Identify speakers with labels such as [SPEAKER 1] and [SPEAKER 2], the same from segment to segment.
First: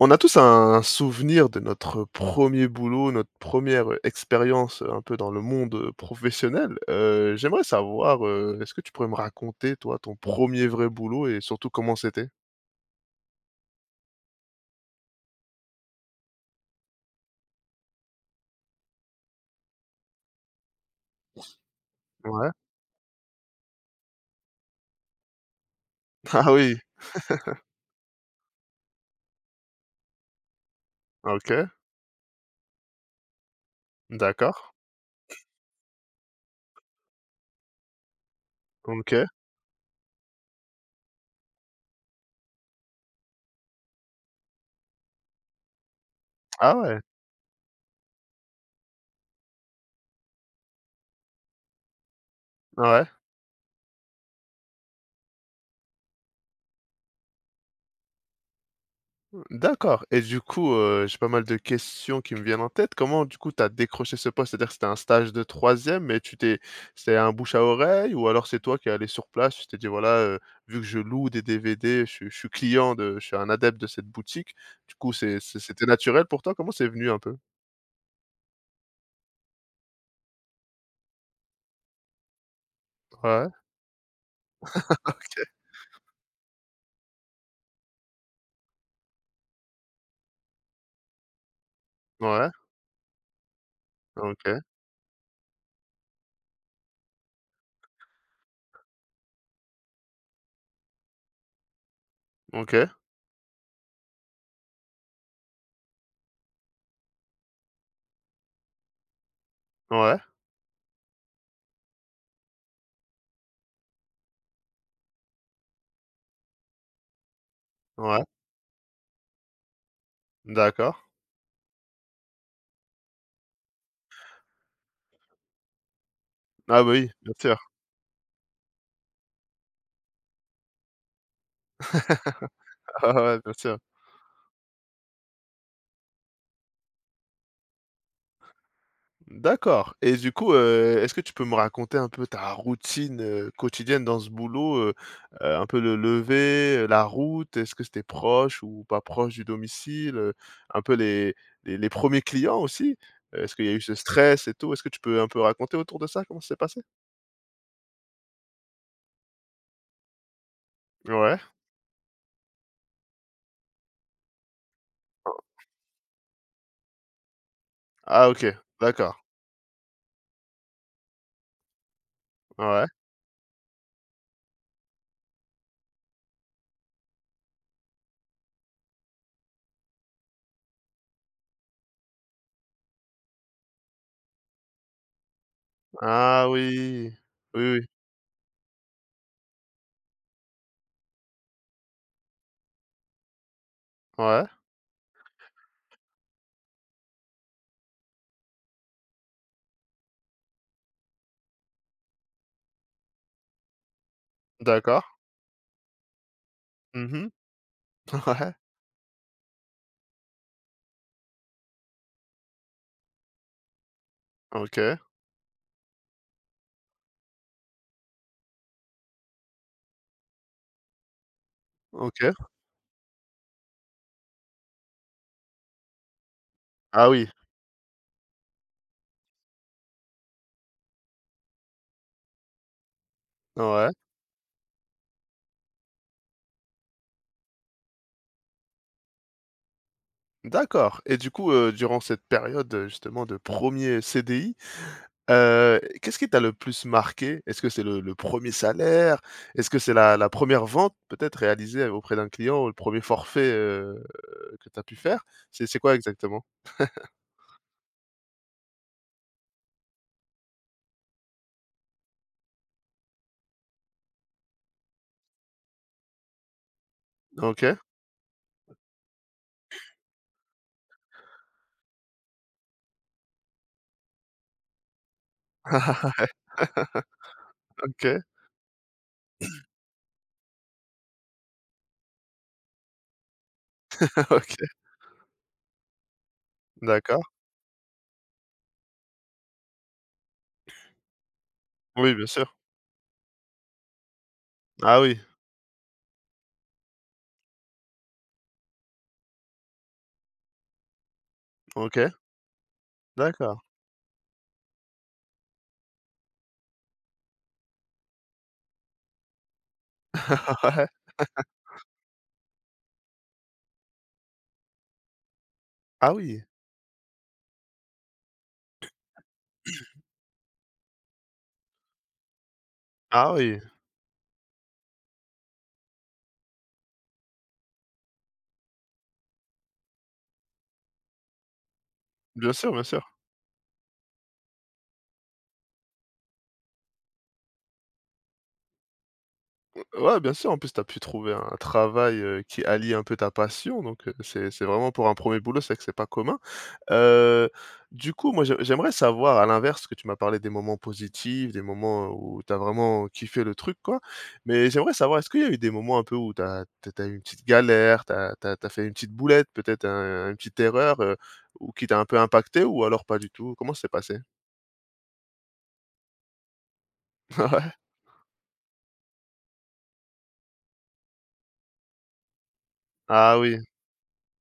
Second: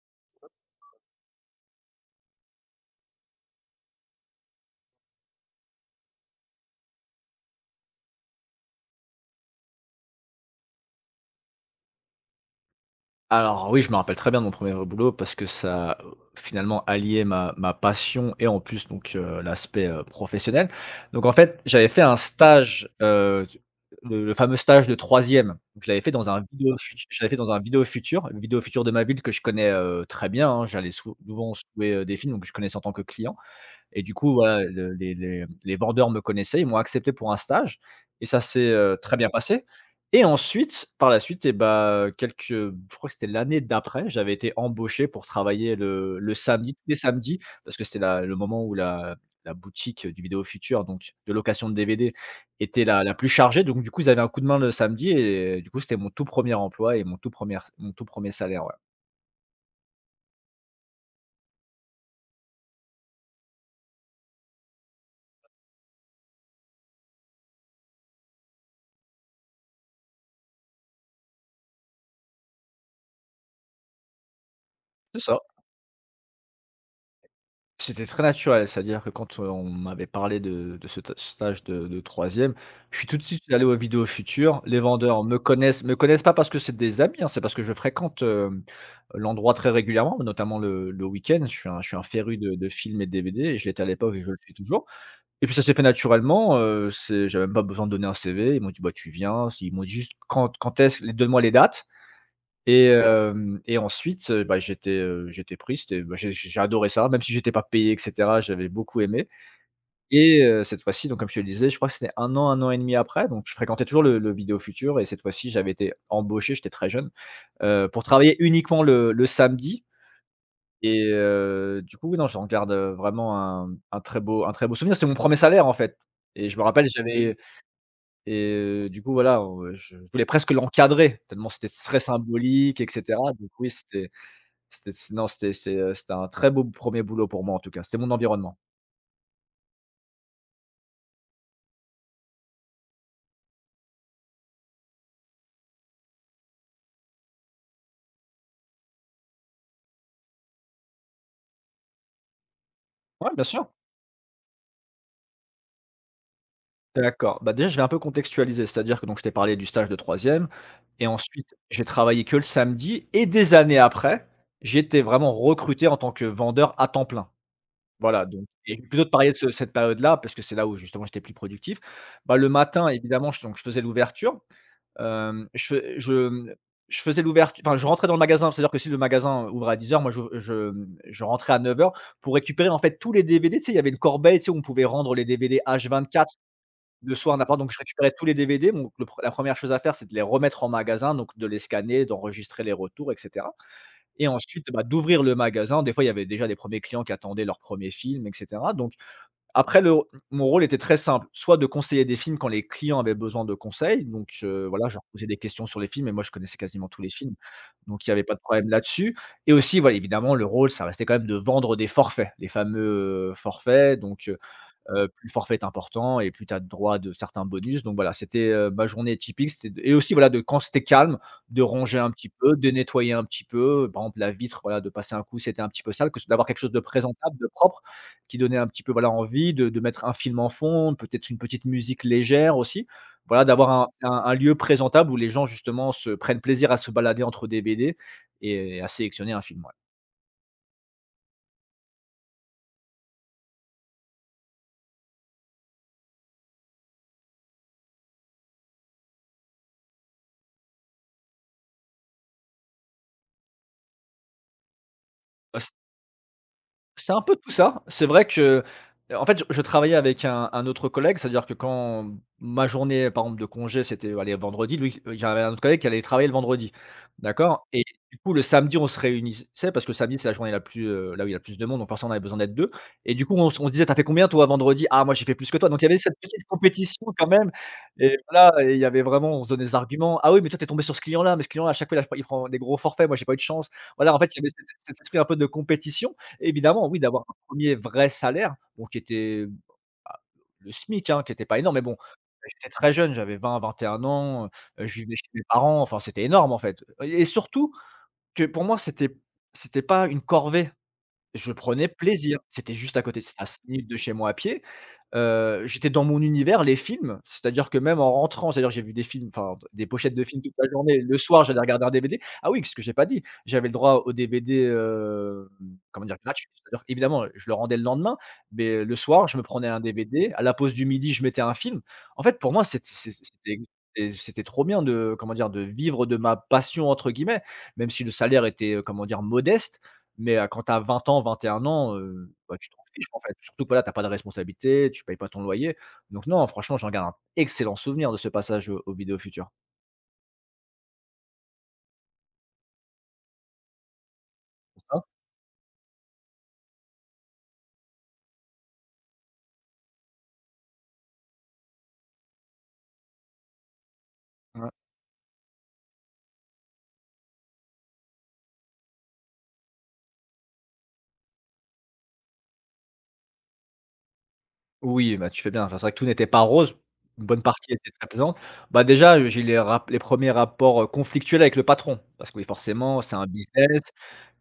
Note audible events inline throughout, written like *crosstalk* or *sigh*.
[SPEAKER 1] On a tous un souvenir de notre premier boulot, notre première, expérience, un peu dans le monde, professionnel. J'aimerais savoir, est-ce que tu pourrais me raconter, toi, ton premier vrai boulot et surtout comment c'était?
[SPEAKER 2] Alors oui, je me rappelle très bien de mon premier boulot parce que ça, finalement alliait ma passion et en plus donc l'aspect, professionnel. Donc en fait, j'avais fait un
[SPEAKER 1] Ouais.
[SPEAKER 2] stage, le fameux stage de troisième e. Je l'avais fait dans
[SPEAKER 1] *laughs*
[SPEAKER 2] un
[SPEAKER 1] Ah
[SPEAKER 2] Vidéo
[SPEAKER 1] oui!
[SPEAKER 2] Fut je l'avais fait dans un Vidéo Futur, Vidéo Futur de ma ville que je connais, très bien, hein. J'allais souvent
[SPEAKER 1] OK.
[SPEAKER 2] jouer des films, donc je connaissais en tant que client. Et du coup,
[SPEAKER 1] D'accord.
[SPEAKER 2] voilà, le les vendeurs me connaissaient, ils m'ont accepté pour un stage et ça s'est, très
[SPEAKER 1] OK.
[SPEAKER 2] bien passé. Et ensuite, par la suite et bah, quelques je crois que c'était l'année d'après, j'avais été embauché pour travailler le samedi,
[SPEAKER 1] Ah
[SPEAKER 2] tous les
[SPEAKER 1] ouais!
[SPEAKER 2] samedis, parce que c'était la le moment où la boutique du Vidéo Futur, donc de location de DVD était la
[SPEAKER 1] Ouais.
[SPEAKER 2] la plus chargée. Donc du coup, ils avaient un coup de main le samedi et du coup, c'était mon tout premier emploi et mon tout premier salaire, ouais.
[SPEAKER 1] D'accord et du coup, j'ai pas mal de questions qui me viennent en tête. Comment du coup tu as décroché ce poste? C'est-à-dire que c'était un stage de troisième, mais tu t'es c'était un bouche à oreille, ou alors c'est toi qui es allé sur place, tu t'es dit: «Voilà, vu que je loue des DVD, je suis client de je suis un adepte de cette boutique». Du coup,
[SPEAKER 2] C'est ça.
[SPEAKER 1] c'était naturel pour toi? Comment c'est venu un peu?
[SPEAKER 2] C'était très naturel, c'est-à-dire que quand, on m'avait parlé de ce ta stage de 3, je suis tout de suite
[SPEAKER 1] Ouais,
[SPEAKER 2] allé aux Vidéos Futur. Les vendeurs
[SPEAKER 1] OK,
[SPEAKER 2] me connaissent pas parce que c'est des amis, hein, c'est parce que je fréquente, l'endroit très régulièrement, notamment le week-end. Je suis un féru
[SPEAKER 1] ouais,
[SPEAKER 2] de films et de DVD et je l'étais à l'époque et je le suis
[SPEAKER 1] OK,
[SPEAKER 2] toujours et puis ça s'est fait naturellement, c'est j'avais même pas besoin de donner un CV. Ils m'ont dit: «Bah, tu viens». Ils m'ont dit juste: «Quand est-ce? Donne-moi les dates».
[SPEAKER 1] OK,
[SPEAKER 2] Et ensuite, bah, j'étais pris, j'ai adoré ça, même si j'étais pas payé et cetera, j'avais beaucoup aimé
[SPEAKER 1] ouais,
[SPEAKER 2] et cette fois-ci, donc comme je te le disais, je crois que c'était un an et demi après, donc je fréquentais toujours le Vidéo Futur et cette fois-ci, j'avais été embauché, j'étais très jeune, pour
[SPEAKER 1] ouais,
[SPEAKER 2] travailler uniquement le samedi
[SPEAKER 1] d'accord.
[SPEAKER 2] et du coup, oui, non, j'en garde, vraiment un très beau souvenir. C'est mon premier salaire, en fait et je me
[SPEAKER 1] Ah bah
[SPEAKER 2] rappelle,
[SPEAKER 1] oui, bien
[SPEAKER 2] j'avais
[SPEAKER 1] sûr.
[SPEAKER 2] et du coup, voilà, je voulais presque l'encadrer tellement c'était très
[SPEAKER 1] *laughs*
[SPEAKER 2] symbolique et
[SPEAKER 1] Ouais,
[SPEAKER 2] cetera,
[SPEAKER 1] ouais,
[SPEAKER 2] donc
[SPEAKER 1] bien
[SPEAKER 2] oui,
[SPEAKER 1] sûr.
[SPEAKER 2] c'est, c'était un très beau premier boulot pour moi, en tout cas. C'était mon environnement.
[SPEAKER 1] D'accord et du coup, est-ce que tu peux me raconter un peu ta routine, quotidienne dans ce boulot, un peu le lever, la route? Est-ce que c'était proche ou pas proche du domicile? Un peu les 1 clients aussi?
[SPEAKER 2] Ouais, bien
[SPEAKER 1] Est-ce qu'il
[SPEAKER 2] sûr.
[SPEAKER 1] y a eu ce stress et tout? Est-ce que tu peux un peu raconter autour de ça, comment ça s'est passé?
[SPEAKER 2] D'accord. Bah, déjà, je vais un peu contextualiser, c'est-à-dire que donc je t'ai parlé du stage de troisième, et
[SPEAKER 1] Ouais.
[SPEAKER 2] ensuite j'ai travaillé que le samedi et des années après, j'étais vraiment recruté en tant que vendeur à temps plein. Voilà,
[SPEAKER 1] Ah
[SPEAKER 2] donc
[SPEAKER 1] OK,
[SPEAKER 2] et je plutôt de
[SPEAKER 1] d'accord.
[SPEAKER 2] parler de ce cette période-là parce que c'est là où justement j'étais plus productif. Bah, le
[SPEAKER 1] Ouais.
[SPEAKER 2] matin évidemment, je faisais l'ouverture. Hem, je fais Je faisais l'ouverture. Enfin, je rentrais dans le magasin, c'est-à-dire que si le magasin ouvrait à 10 heures, moi je je rentrais à 9 heures pour récupérer en fait tous les DVD. Tu sais, il y avait une corbeille, tu sais, où on pouvait rendre les DVD H24
[SPEAKER 1] Ah oui.
[SPEAKER 2] le soir n'importe, donc
[SPEAKER 1] Oui,
[SPEAKER 2] je
[SPEAKER 1] oui.
[SPEAKER 2] récupérais tous les DVD. Donc le pre la première chose à faire, c'est de les remettre en magasin, donc de les scanner, d'enregistrer les retours et cetera et
[SPEAKER 1] Ouais.
[SPEAKER 2] ensuite, bah, d'ouvrir le magasin. Des fois, il y avait déjà des premiers clients qui attendaient leur 1er film et cetera, donc après le mon rôle était très simple, soit de conseiller des films quand les clients avaient besoin de conseils, donc voilà, je leur
[SPEAKER 1] D'accord.
[SPEAKER 2] posais des questions sur les films et moi je connaissais quasiment tous les
[SPEAKER 1] Mhm.
[SPEAKER 2] films, donc il n'y avait
[SPEAKER 1] *laughs*
[SPEAKER 2] pas de
[SPEAKER 1] Ouais.
[SPEAKER 2] problème là-dessus et aussi, voilà, évidemment, le rôle, ça restait quand même de vendre des forfaits, les fameux, forfaits, donc
[SPEAKER 1] OK.
[SPEAKER 2] plus le forfait est important et plus tu as droit de certains bonus. Donc voilà, c'était, ma journée typique, c'était de et aussi voilà, de quand c'était calme, de ronger un petit
[SPEAKER 1] OK.
[SPEAKER 2] peu, de nettoyer un petit peu, par exemple la vitre, voilà, de passer un coup. C'était un petit peu sale, que d'avoir quelque chose de
[SPEAKER 1] Ah oui.
[SPEAKER 2] présentable, de propre, qui donnait un petit peu, voilà, envie de mettre un film en fond, peut-être une petite musique légère aussi. Voilà, d'avoir un
[SPEAKER 1] Ouais.
[SPEAKER 2] un un lieu présentable où les gens justement se prennent plaisir à se balader entre des BD et à sélectionner un film,
[SPEAKER 1] D'accord et du coup, durant cette période, justement de 1er CDI, qu'est-ce qui t'a le plus marqué? Est-ce que c'est le 1 salaire? Est-ce que c'est la 1 vente peut-être réalisée auprès d'un client? Ou le premier forfait, que tu as pu faire? C'est
[SPEAKER 2] ouais.
[SPEAKER 1] c'est quoi exactement?
[SPEAKER 2] C'est un peu tout ça. C'est vrai que, en fait, je travaillais avec un autre collègue, c'est-à-dire que quand ma journée, par exemple, de congé, c'était, allez, vendredi, lui, j'avais un autre collègue qui allait travailler le vendredi, d'accord?
[SPEAKER 1] OK.
[SPEAKER 2] Et du coup, le samedi, on se réunissait parce que le samedi, c'est la journée la plus, là où il y a le plus de monde, donc forcément, on avait besoin d'être 2. Et du coup, on se disait: «T'as fait combien toi vendredi?» «Ah, moi, j'ai fait plus que toi», donc il y avait cette petite
[SPEAKER 1] *laughs*
[SPEAKER 2] compétition quand même et
[SPEAKER 1] OK,
[SPEAKER 2] voilà et il y avait vraiment on se donnait des arguments: «Ah oui, mais toi, t'es tombé sur ce client-là, mais ce client-là, à chaque fois, il prend des gros forfaits, moi, j'ai pas eu de chance». Voilà, en
[SPEAKER 1] *laughs*
[SPEAKER 2] fait, il y avait
[SPEAKER 1] OK,
[SPEAKER 2] cet esprit un peu de compétition. Évidemment, oui,
[SPEAKER 1] d'accord.
[SPEAKER 2] d'avoir un premier vrai salaire, bon qui était, bah, le SMIC, hein, qui était pas énorme, mais bon,
[SPEAKER 1] Oui, bien sûr.
[SPEAKER 2] j'étais très jeune, j'avais 20-21 ans, je
[SPEAKER 1] Ah
[SPEAKER 2] vivais
[SPEAKER 1] oui,
[SPEAKER 2] chez mes parents, enfin c'était énorme en fait. Et surtout que pour moi, c'était pas une corvée. Je prenais
[SPEAKER 1] OK,
[SPEAKER 2] plaisir. C'était juste à côté, c'était à
[SPEAKER 1] d'accord.
[SPEAKER 2] 5 minutes de chez moi à pied. J'étais dans mon univers, les films, c'est-à-dire que même en rentrant, c'est-à-dire j'ai vu des films, enfin des pochettes de films toute
[SPEAKER 1] *laughs*
[SPEAKER 2] la
[SPEAKER 1] Ouais.
[SPEAKER 2] journée. Le soir, j'allais regarder un DVD. Ah oui, ce que j'ai pas dit, j'avais le droit au DVD, comment
[SPEAKER 1] Ah
[SPEAKER 2] dire?
[SPEAKER 1] oui,
[SPEAKER 2] Gratuit. C'est-à-dire évidemment, je le rendais le lendemain, mais le soir, je me prenais un DVD. À la pause du midi, je mettais un film. En fait, pour moi,
[SPEAKER 1] ah oui,
[SPEAKER 2] c'était trop bien de, comment dire? De vivre de ma «passion» entre guillemets, même si le salaire était, comment dire? Modeste. Mais quand tu as 20 ans, 21 ans,
[SPEAKER 1] bien
[SPEAKER 2] bah, tu
[SPEAKER 1] sûr,
[SPEAKER 2] t'en
[SPEAKER 1] bien sûr.
[SPEAKER 2] fiches, en fait. Surtout que, voilà, tu as pas de responsabilité, tu payes pas ton loyer. Donc non, franchement, j'en garde un excellent souvenir de ce passage, au aux vidéos futures.
[SPEAKER 1] Ouais, bien sûr, en plus, tu as pu trouver un travail, qui allie un peu ta passion, donc c'est
[SPEAKER 2] Pour
[SPEAKER 1] vraiment
[SPEAKER 2] toi?
[SPEAKER 1] pour un premier boulot, c'est vrai que c'est pas commun. Heu, du coup, moi, j'aimerais savoir, à l'inverse, que tu m'as parlé des moments positifs, des moments où tu as vraiment kiffé le truc, quoi,
[SPEAKER 2] Ouais.
[SPEAKER 1] mais j'aimerais savoir, est-ce qu'il y a eu des moments un peu où tu as eu une petite galère, tu as fait une petite boulette, peut-être un une petite erreur, ou qui t'a un peu impacté ou alors pas du tout? Comment ça s'est passé?
[SPEAKER 2] Oui, bah, tu fais bien. Enfin, c'est vrai que tout n'était pas rose. Une
[SPEAKER 1] *laughs*
[SPEAKER 2] bonne partie
[SPEAKER 1] Ouais.
[SPEAKER 2] était très plaisante. Bah, déjà, j'ai les 1 rapports, conflictuels avec le patron. Parce que oui, forcément, c'est un
[SPEAKER 1] Ah oui.
[SPEAKER 2] business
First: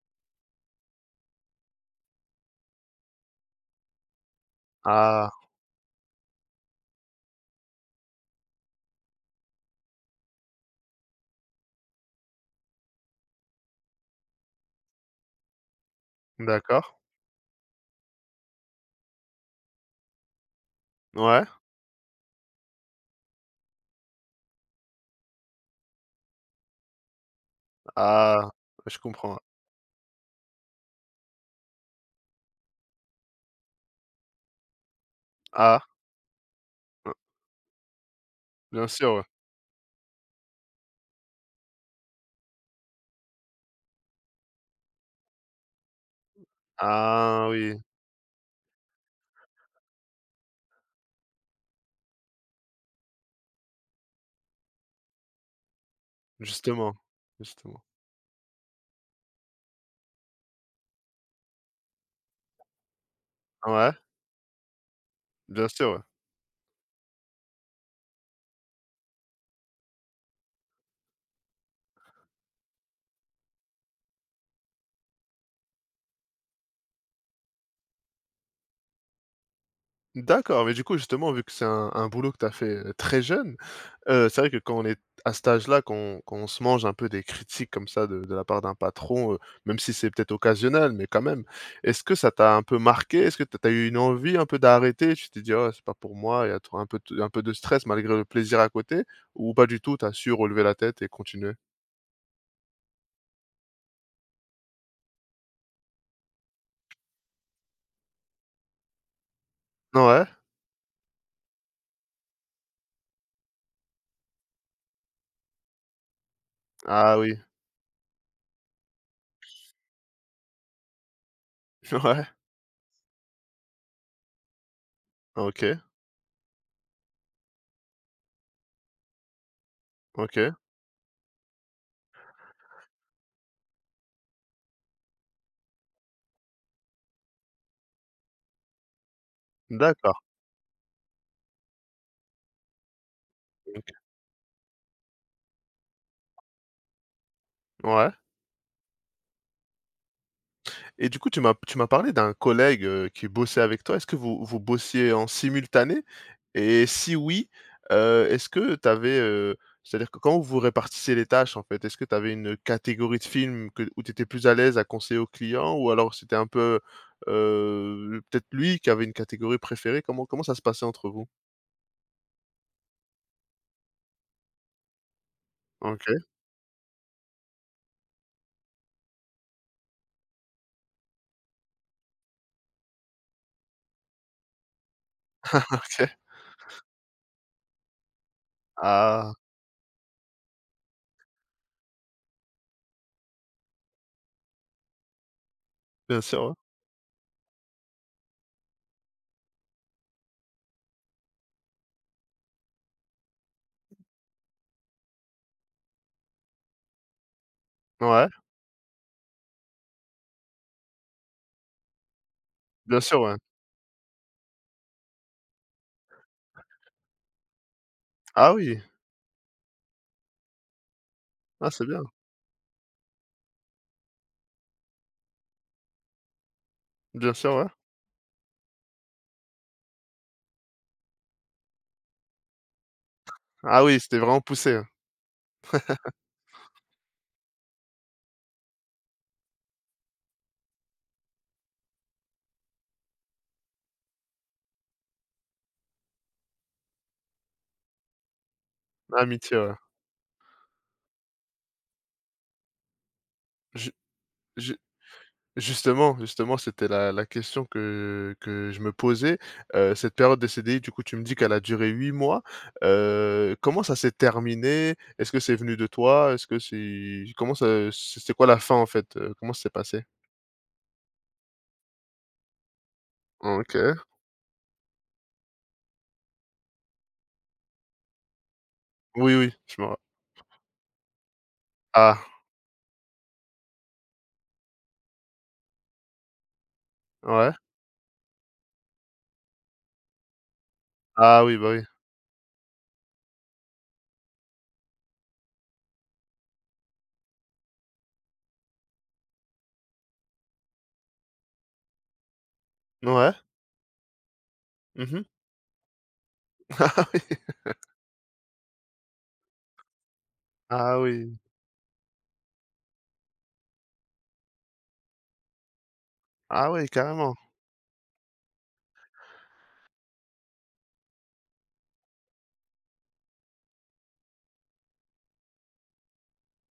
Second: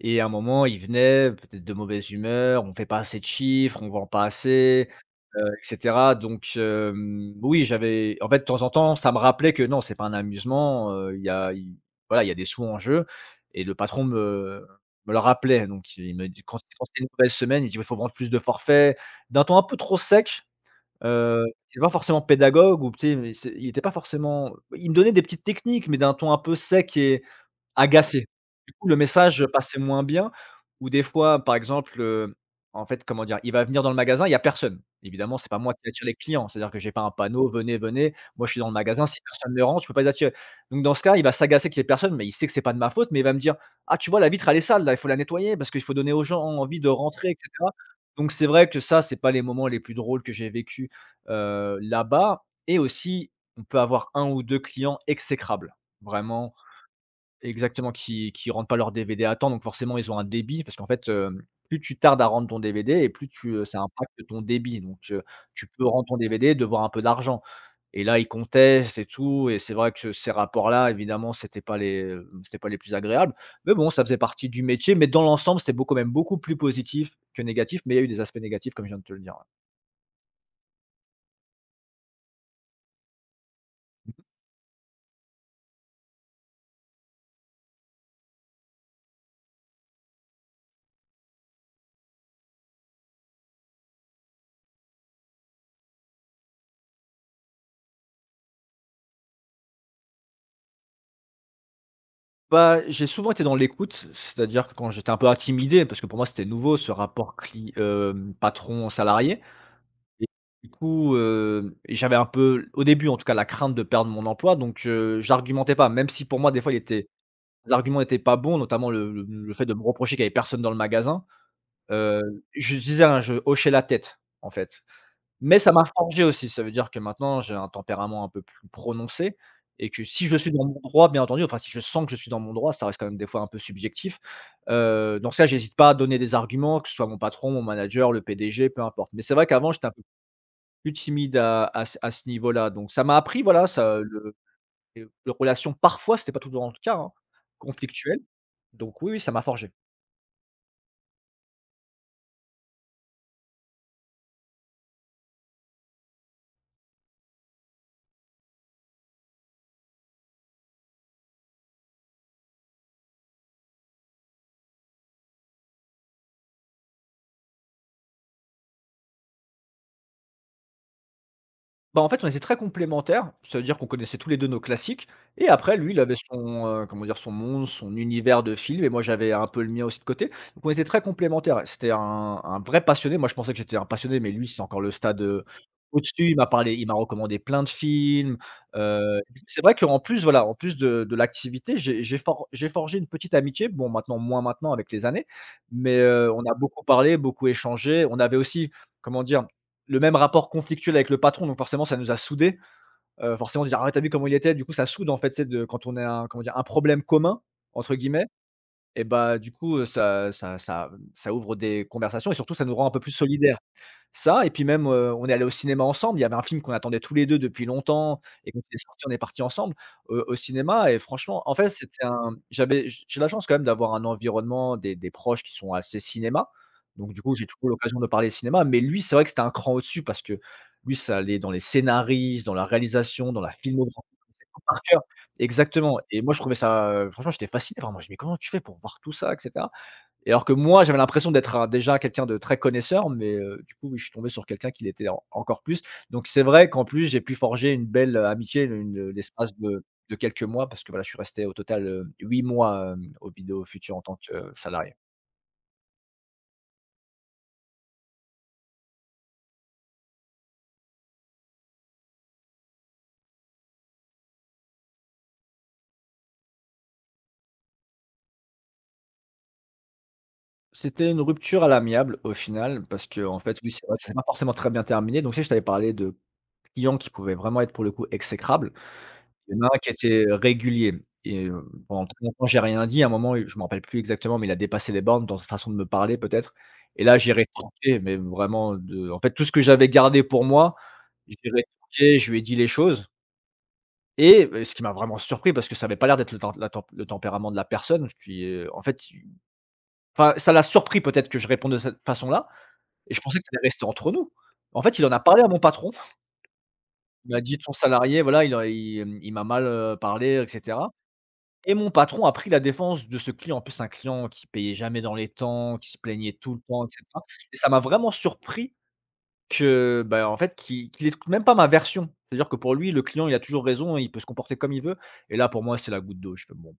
[SPEAKER 2] et à un moment, il venait peut-être de mauvaise humeur, on fait pas assez de chiffres, on vend pas assez.
[SPEAKER 1] Ah!
[SPEAKER 2] Et cetera. Donc, oui, j'avais en fait, de temps en temps, ça me rappelait que non, c'est pas un amusement, il y a il voilà, il y a des sous en jeu et le patron me le rappelait. Donc il me dit quand
[SPEAKER 1] D'accord.
[SPEAKER 2] c'était une mauvaise semaine, il dit: «Il faut vendre plus de forfaits». D'un ton un peu trop sec, heu,
[SPEAKER 1] Ouais.
[SPEAKER 2] c'est pas forcément pédagogue ou tu sais, mais c'est il était pas forcément il me donnait des petites techniques, mais d'un ton un peu sec. Agacé.
[SPEAKER 1] Ah!
[SPEAKER 2] Du coup, le
[SPEAKER 1] Je comprends.
[SPEAKER 2] message passait moins bien ou des fois, par exemple, en fait, comment dire? Il va venir dans le magasin, il y a personne. Évidemment, c'est pas moi
[SPEAKER 1] Ah!
[SPEAKER 2] qui attire les clients, c'est-à-dire que j'ai pas un
[SPEAKER 1] Heu,
[SPEAKER 2] panneau: «Venez, venez». Moi, je suis dans le
[SPEAKER 1] bien
[SPEAKER 2] magasin,
[SPEAKER 1] sûr,
[SPEAKER 2] si
[SPEAKER 1] ouais.
[SPEAKER 2] personne ne rentre, je peux pas les attirer. Donc dans ce cas, il va s'agacer qu'il y ait personne, mais il sait que c'est pas de ma faute, mais il va me dire: «Ah, tu vois, la vitre, elle est sale là, il faut la nettoyer parce qu'il faut donner aux gens envie de rentrer» et
[SPEAKER 1] Ah
[SPEAKER 2] cetera.
[SPEAKER 1] oui,
[SPEAKER 2] Donc c'est vrai que ça, c'est pas les moments les plus drôles que j'ai vécu, là-bas et aussi, on peut avoir un ou 2 clients exécrables. Vraiment
[SPEAKER 1] justement, justement.
[SPEAKER 2] Exactement, qui rendent pas leurs DVD à temps, donc forcément ils ont un débit parce qu'en fait, plus tu tardes à rendre ton DVD et plus ça
[SPEAKER 1] Ouais,
[SPEAKER 2] impacte ton débit, tu
[SPEAKER 1] bien
[SPEAKER 2] peux
[SPEAKER 1] sûr, ouais.
[SPEAKER 2] rendre ton DVD, devoir un peu d'argent et là, ils contestent et tout. Et c'est vrai que ces rapports-là, évidemment, c'était pas les plus agréables, mais bon, ça faisait partie du métier. Mais dans l'ensemble, c'était beau quand même beaucoup plus positif que négatif, mais il y a eu des aspects négatifs comme je viens de te le dire, ouais.
[SPEAKER 1] D'accord, mais du coup, justement, vu que c'est un boulot que tu as fait, très jeune, c'est vrai que quand on est à cet âge-là, qu'on se mange un peu des critiques comme ça de la part d'un patron, même si c'est peut-être occasionnel, mais quand même. Est-ce que ça t'a un peu marqué? Est-ce que tu as eu une envie un peu d'arrêter? Tu t'es dit: «Oh, c'est pas pour moi» et à toi un peu t un peu de stress malgré le plaisir à côté ou pas du tout, tu as su relever la tête et continuer?
[SPEAKER 2] Bah, j'ai souvent été dans l'écoute, c'est-à-dire que quand j'étais un peu intimidé, parce que pour moi, c'était nouveau ce rapport patron salarié. Et
[SPEAKER 1] Ouais.
[SPEAKER 2] du coup, j'avais un peu au début en tout cas la crainte de perdre mon emploi, j'argumentais pas, même si pour moi des fois il était
[SPEAKER 1] Ah oui.
[SPEAKER 2] les arguments n'étaient pas bons, notamment le fait de me reprocher qu'il y avait personne dans le magasin.
[SPEAKER 1] *laughs*
[SPEAKER 2] heu,
[SPEAKER 1] Ouais.
[SPEAKER 2] je disais rien, je hochais la tête en fait. Mais ça
[SPEAKER 1] OK.
[SPEAKER 2] m'a forgé aussi, ça veut dire que maintenant j'ai un tempérament un peu plus prononcé, et que si je suis
[SPEAKER 1] OK,
[SPEAKER 2] dans mon droit, bien entendu, enfin si je sens que je suis dans mon droit, ça reste quand même des fois un peu subjectif, dans ce j'hésite pas à donner des arguments, que ce soit mon patron, mon manager, le PDG, peu importe. Mais c'est vrai qu'avant j'étais un
[SPEAKER 1] d'accord,
[SPEAKER 2] plus timide à ce niveau-là, donc ça m'a appris, voilà,
[SPEAKER 1] OK,
[SPEAKER 2] ça, le les relations parfois, c'était pas toujours le cas, hein,
[SPEAKER 1] ouais.
[SPEAKER 2] conflictuelles, donc oui, oui, ça m'a forgé.
[SPEAKER 1] Et du coup, tu m'as parlé d'un collègue, qui bossait avec toi. Est-ce que vous bossiez en simultané? Et si oui, est-ce que tu avais, c'est-à-dire que comment vous répartissiez les tâches, en fait? Est-ce que tu avais une catégorie de films que où tu étais plus à l'aise à conseiller aux clients, ou alors c'était un peu, peut-être lui qui avait une catégorie préférée? Comment ça se passait entre vous?
[SPEAKER 2] Bah, en fait, on était très complémentaires, ça veut dire qu'on connaissait tous les 2 nos classiques, et après lui, il avait
[SPEAKER 1] OK,
[SPEAKER 2] son, comment dire? Son monde, son univers de films, et moi j'avais un peu le mien aussi de côté. Donc on était très complémentaires, c'était un vrai passionné. Moi, je pensais que j'étais un passionné, mais lui, c'est encore le stade,
[SPEAKER 1] *laughs* OK.
[SPEAKER 2] au-dessus. Il m'a recommandé plein de films, heu,
[SPEAKER 1] Ah,
[SPEAKER 2] c'est vrai qu'en plus, voilà, en plus de l'activité, j'ai forgé une petite amitié, bon maintenant moins maintenant avec les années, mais
[SPEAKER 1] bien
[SPEAKER 2] on
[SPEAKER 1] sûr,
[SPEAKER 2] a
[SPEAKER 1] ouais.
[SPEAKER 2] beaucoup parlé, beaucoup échangé. On avait aussi, comment dire? Le même rapport conflictuel avec le patron, donc forcément ça nous a soudés. Forcément dire: «Ah ouais, tu as vu comment il était?» Du coup ça soude en fait, tu de quand on a un, comment dire? Un «problème commun» entre guillemets,
[SPEAKER 1] Ouais,
[SPEAKER 2] et bah, du coup, ça ouvre des conversations, et surtout ça nous rend un peu
[SPEAKER 1] bien
[SPEAKER 2] plus
[SPEAKER 1] sûr, ouais.
[SPEAKER 2] solidaires. Ça, et puis même, on est allé au cinéma ensemble. Il y avait un film qu'on attendait tous les 2 depuis longtemps, et
[SPEAKER 1] Ah
[SPEAKER 2] quand il
[SPEAKER 1] oui,
[SPEAKER 2] est sorti, on est parti ensemble, au cinéma. Et franchement, en fait,
[SPEAKER 1] ah, c'est bien,
[SPEAKER 2] c'était un j'ai la chance quand même d'avoir un environnement, des proches qui sont assez cinéma. Donc du coup,
[SPEAKER 1] bien
[SPEAKER 2] j'ai
[SPEAKER 1] sûr, ouais.
[SPEAKER 2] toujours l'occasion de parler cinéma, mais lui, c'est vrai que c'était un cran au-dessus, parce que lui, ça allait dans les scénaristes, dans la réalisation, dans la
[SPEAKER 1] Ah
[SPEAKER 2] filmographie,
[SPEAKER 1] oui, c'était vraiment
[SPEAKER 2] il tout
[SPEAKER 1] poussé,
[SPEAKER 2] par
[SPEAKER 1] hein.
[SPEAKER 2] cœur. Exactement, et moi, je trouvais ça, franchement, j'étais fasciné par moi. Je me dis: «Mais comment tu fais pour voir tout ça?» et cetera. Et alors que moi, j'avais l'impression d'être déjà quelqu'un de très connaisseur, mais du coup, oui, je suis tombé sur quelqu'un qui l'était encore plus. Donc, c'est vrai qu'en plus, j'ai pu forger une belle amitié l'espace
[SPEAKER 1] Amitié, ouais.
[SPEAKER 2] de quelques mois, parce que voilà, je suis resté au total 8 mois au Vidéo
[SPEAKER 1] Ju
[SPEAKER 2] Futur en tant que
[SPEAKER 1] ju
[SPEAKER 2] salarié.
[SPEAKER 1] justement c'était la la question que je me posais. Cette période des CDI, du coup, tu me dis qu'elle a duré 8 mois. Comment ça s'est terminé? Est-ce que c'est venu de toi? Est-ce que c'est comment ça c'est quoi la fin, en fait, comment ça s'est passé?
[SPEAKER 2] C'était une rupture à l'amiable au final, parce que en fait, oui, c'est vrai,
[SPEAKER 1] OK.
[SPEAKER 2] c'est pas forcément très bien terminé. Donc, tu sais, je t'avais parlé de clients qui pouvaient vraiment être pour le coup exécrables.
[SPEAKER 1] Oui, oui,
[SPEAKER 2] Il y en a un
[SPEAKER 1] je me
[SPEAKER 2] qui
[SPEAKER 1] ra
[SPEAKER 2] était régulier, et pendant
[SPEAKER 1] ah,
[SPEAKER 2] très longtemps, j'ai rien dit. À un moment, je me rappelle plus exactement, mais il a dépassé les bornes dans sa façon de me parler peut-être, et là, j'ai
[SPEAKER 1] ouais.
[SPEAKER 2] rétorqué, mais vraiment de en fait, tout ce que j'avais gardé pour moi, j'ai
[SPEAKER 1] Ah oui, bah, oui.
[SPEAKER 2] rétorqué, je lui ai dit les choses. Ce qui m'a vraiment surpris, parce que ça avait pas l'air d'être le tempérament de la personne qui, en fait, enfin, ça l'a surpris peut-être que je réponde de cette façon-là, et je
[SPEAKER 1] Ouais.
[SPEAKER 2] pensais que ça allait rester entre nous. En fait, il en a
[SPEAKER 1] Mmh.
[SPEAKER 2] parlé à mon patron. Il m'a dit:
[SPEAKER 1] *laughs*
[SPEAKER 2] «Ton salarié, voilà, il m'a mal, parlé et cetera».
[SPEAKER 1] Ah oui. Ah oui.
[SPEAKER 2] Et mon patron a pris la défense de ce client. En plus, un client qui payait jamais dans les temps, qui se plaignait tout le
[SPEAKER 1] Ah
[SPEAKER 2] temps
[SPEAKER 1] oui,
[SPEAKER 2] et cetera,
[SPEAKER 1] carrément.
[SPEAKER 2] et ça m'a vraiment surpris que, bah, en fait, qu'il écoute même pas ma version. C'est-à-dire que pour lui, le client, il a toujours raison, il peut se comporter comme il veut. Et là, pour moi, c'est la goutte d'eau. Je fais: «Bon».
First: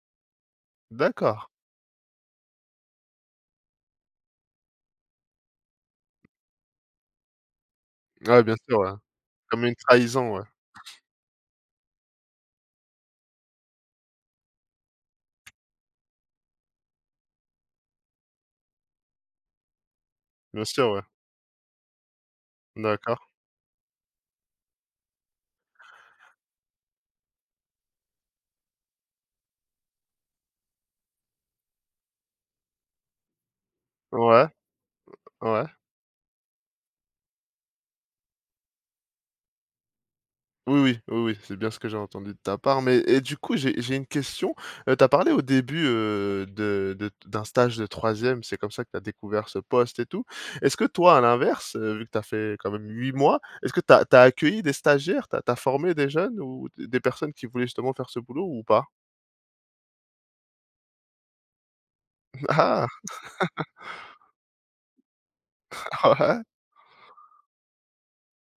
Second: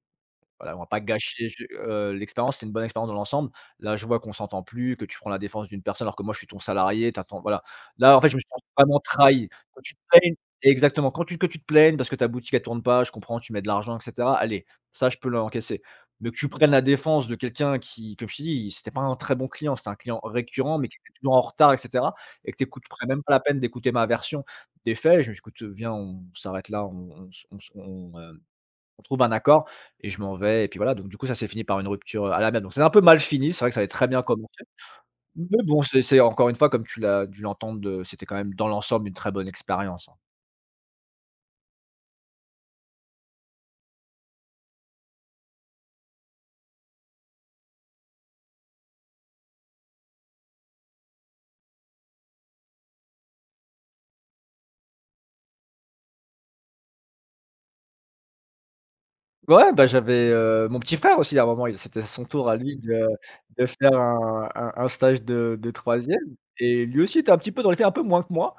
[SPEAKER 2] Voilà, on va pas
[SPEAKER 1] D'accord.
[SPEAKER 2] gâcher je l'expérience, c'est une bonne expérience dans l'ensemble. Là, je vois qu'on s'entend plus, que tu prends la défense d'une personne alors que moi je suis ton salarié, tu voilà. Là, en fait, je me
[SPEAKER 1] Ouais, bien
[SPEAKER 2] sens
[SPEAKER 1] sûr, ouais.
[SPEAKER 2] vraiment trahi.
[SPEAKER 1] Comme une
[SPEAKER 2] Quand tu te plaignes
[SPEAKER 1] trahison, ouais.
[SPEAKER 2] exactement, quand tu te plaignes parce que ta boutique elle tourne pas, je comprends, tu mets de l'argent et cetera, allez, ça je peux l'encaisser. Mais que tu prennes la défense de quelqu'un qui, comme je t'ai dit, c'était pas un très bon client, c'était un client
[SPEAKER 1] Bien
[SPEAKER 2] récurrent,
[SPEAKER 1] sûr,
[SPEAKER 2] mais qui
[SPEAKER 1] ouais.
[SPEAKER 2] était toujours en retard et cetera, et que tu écoutes prennes
[SPEAKER 1] D'accord.
[SPEAKER 2] même pas la peine d'écouter ma version des faits. Je me dis: «Écoute, viens, on s'arrête là, on» On trouve un accord et je m'en vais, et puis voilà, donc du coup, ça s'est fini par une rupture, à l'amiable. Donc c'est un peu mal fini, c'est vrai que ça avait très bien
[SPEAKER 1] Ouais,
[SPEAKER 2] commencé, mais
[SPEAKER 1] ouais.
[SPEAKER 2] bon, c'est encore une fois comme tu l'as dû l'entendre, c'était quand même dans l'ensemble une très bonne expérience, hein.
[SPEAKER 1] Oui, oui, oui, oui, c'est bien ce que j'ai entendu de ta part. Mais et du coup, j'ai une question. Tu as parlé au début, de d'un stage de troisième. C'est comme ça que tu as découvert ce poste et tout. Est-ce que toi, à l'inverse, vu que tu as fait quand même 8 mois, est-ce que tu as accueilli des stagiaires? Tu as formé des jeunes ou d des personnes qui voulaient justement faire ce boulot ou pas?
[SPEAKER 2] Ouais, bah, j'avais, mon petit frère aussi à un moment, il c'était son tour à lui
[SPEAKER 1] *laughs*
[SPEAKER 2] de faire un stage de
[SPEAKER 1] Ah!
[SPEAKER 2] 3e,
[SPEAKER 1] Ouais,
[SPEAKER 2] et lui aussi était un petit peu dans les faits un peu moins que moi.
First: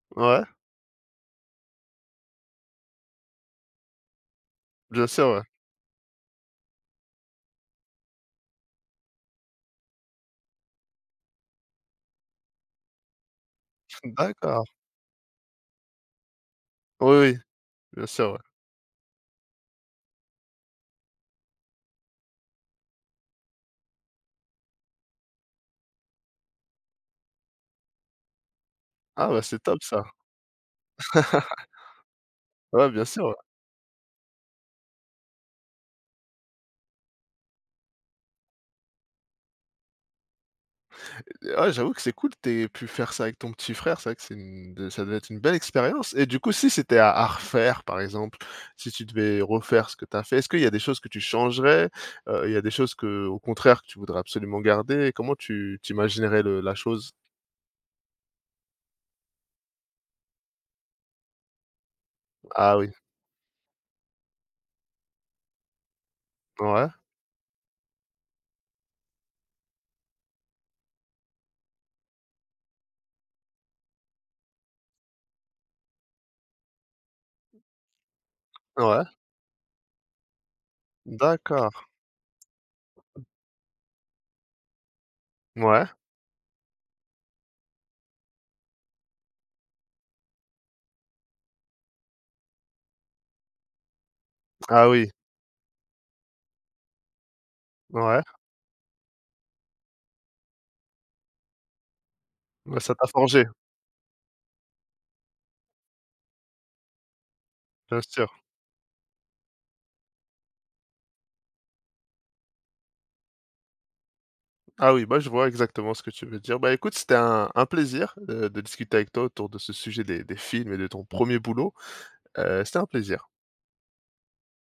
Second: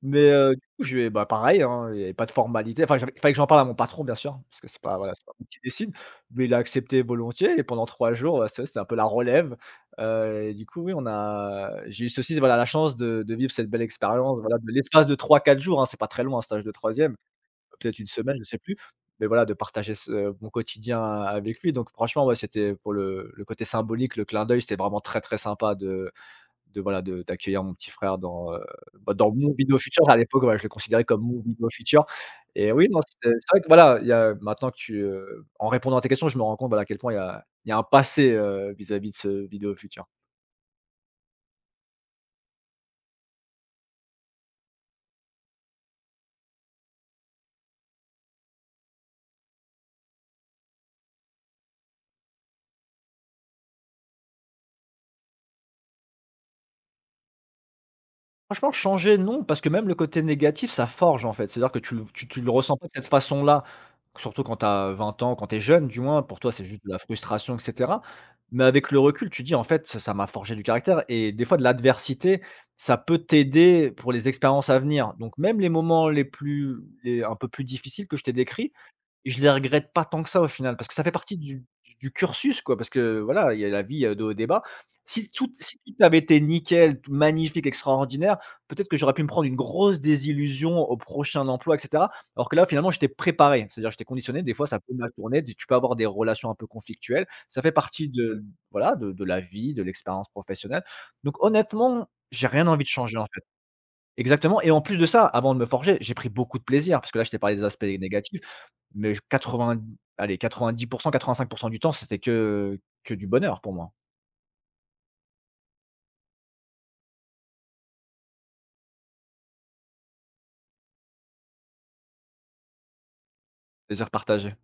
[SPEAKER 2] Mais
[SPEAKER 1] ouais,
[SPEAKER 2] du coup, je vais bah, pareil, hein, il y avait pas de formalité, enfin, j'avais il fallait que j'en parle à mon patron, bien sûr, parce que c'est pas
[SPEAKER 1] bien
[SPEAKER 2] voilà, c'est
[SPEAKER 1] sûr,
[SPEAKER 2] pas
[SPEAKER 1] ouais.
[SPEAKER 2] moi qui décide, mais il a accepté volontiers. Et pendant 3 jours, c'était un peu la relève, et du coup, oui, on a j'ai eu ceci voilà, la chance de vivre cette belle expérience, voilà,
[SPEAKER 1] D'accord.
[SPEAKER 2] de l'espace de 3 ou 4 jours, hein, c'est pas très loin un stage de
[SPEAKER 1] Oui,
[SPEAKER 2] troisième,
[SPEAKER 1] oui,
[SPEAKER 2] peut-être une
[SPEAKER 1] bien sûr,
[SPEAKER 2] semaine,
[SPEAKER 1] ouais.
[SPEAKER 2] je sais plus, mais voilà, de partager ce mon quotidien avec lui. Donc franchement, ouais, c'était pour le côté symbolique, le clin d'œil, c'était vraiment très, très sympa de voilà, de d'accueillir mon petit frère dans, bah,
[SPEAKER 1] Ah,
[SPEAKER 2] dans
[SPEAKER 1] bah,
[SPEAKER 2] mon
[SPEAKER 1] c'est
[SPEAKER 2] Vidéo
[SPEAKER 1] top ça.
[SPEAKER 2] Future. À l'époque, voilà, je le considérais comme mon
[SPEAKER 1] *laughs*
[SPEAKER 2] Vidéo Future. Et oui,
[SPEAKER 1] Ouais,
[SPEAKER 2] non,
[SPEAKER 1] bien sûr,
[SPEAKER 2] c'est
[SPEAKER 1] ouais.
[SPEAKER 2] c'est vrai que voilà, il y a maintenant que en répondant à tes questions, je me rends compte, voilà, à quel point il y a un passé, vis-à-vis de ce Vidéo Future.
[SPEAKER 1] Ah ouais, j'avoue que c'est cool, tu pu faire ça avec ton petit frère, c'est vrai que c'est une de ça devait être une belle expérience. Et du coup, si c'était à refaire, par exemple, si tu devais refaire ce que t'as fait, est-ce qu'il y a des choses que tu changerais? Il y a des choses que au contraire que tu voudrais absolument garder? Comment tu t'imaginerais le la chose?
[SPEAKER 2] Franchement, changer non, parce que même le côté négatif, ça forge, en fait. C'est-à-dire que tu le ressens
[SPEAKER 1] Ah
[SPEAKER 2] pas
[SPEAKER 1] oui,
[SPEAKER 2] de cette façon-là, surtout quand tu as 20 ans, quand tu es jeune du moins, pour toi, c'est juste
[SPEAKER 1] ouais,
[SPEAKER 2] de la frustration et cetera. Mais avec le recul, tu dis: «En fait, ça m'a forgé du caractère» et des fois de l'adversité, ça peut t'aider pour les expériences à venir. Donc même les moments les un peu plus difficiles que je t'ai décrits,
[SPEAKER 1] ouais,
[SPEAKER 2] je les regrette pas tant que ça au final, parce que ça fait partie du
[SPEAKER 1] d'accord,
[SPEAKER 2] du du cursus quoi, parce que voilà, il y a la vie, il y a des. Si
[SPEAKER 1] ouais,
[SPEAKER 2] tout avait été nickel, tout magnifique, extraordinaire, peut-être que j'aurais pu me prendre une grosse désillusion au prochain emploi et cetera. Alors que là, finalement, j'étais préparé, c'est-à-dire j'étais conditionné, des fois ça
[SPEAKER 1] ah
[SPEAKER 2] peut mal
[SPEAKER 1] oui,
[SPEAKER 2] tourner, tu peux avoir des relations un peu conflictuelles, ça fait partie
[SPEAKER 1] ouais,
[SPEAKER 2] de voilà, de la vie, de l'expérience professionnelle. Donc honnêtement, j'ai rien
[SPEAKER 1] bah,
[SPEAKER 2] envie de
[SPEAKER 1] ça t'a
[SPEAKER 2] changer en fait.
[SPEAKER 1] forgé,
[SPEAKER 2] Exactement, et en plus de ça, avant de me forger, j'ai pris beaucoup de plaisir, parce que là, je t'ai parlé des aspects
[SPEAKER 1] bien sûr.
[SPEAKER 2] négatifs. Mais j 80, allez 90, 85 du temps, c'était que du bonheur pour moi,
[SPEAKER 1] Ah oui, bah, je vois exactement ce que tu veux dire. Bah, écoute, c'était un plaisir, de discuter avec toi autour de ce sujet des films et de ton premier boulot. C'était un plaisir.
[SPEAKER 2] plaisir partagé.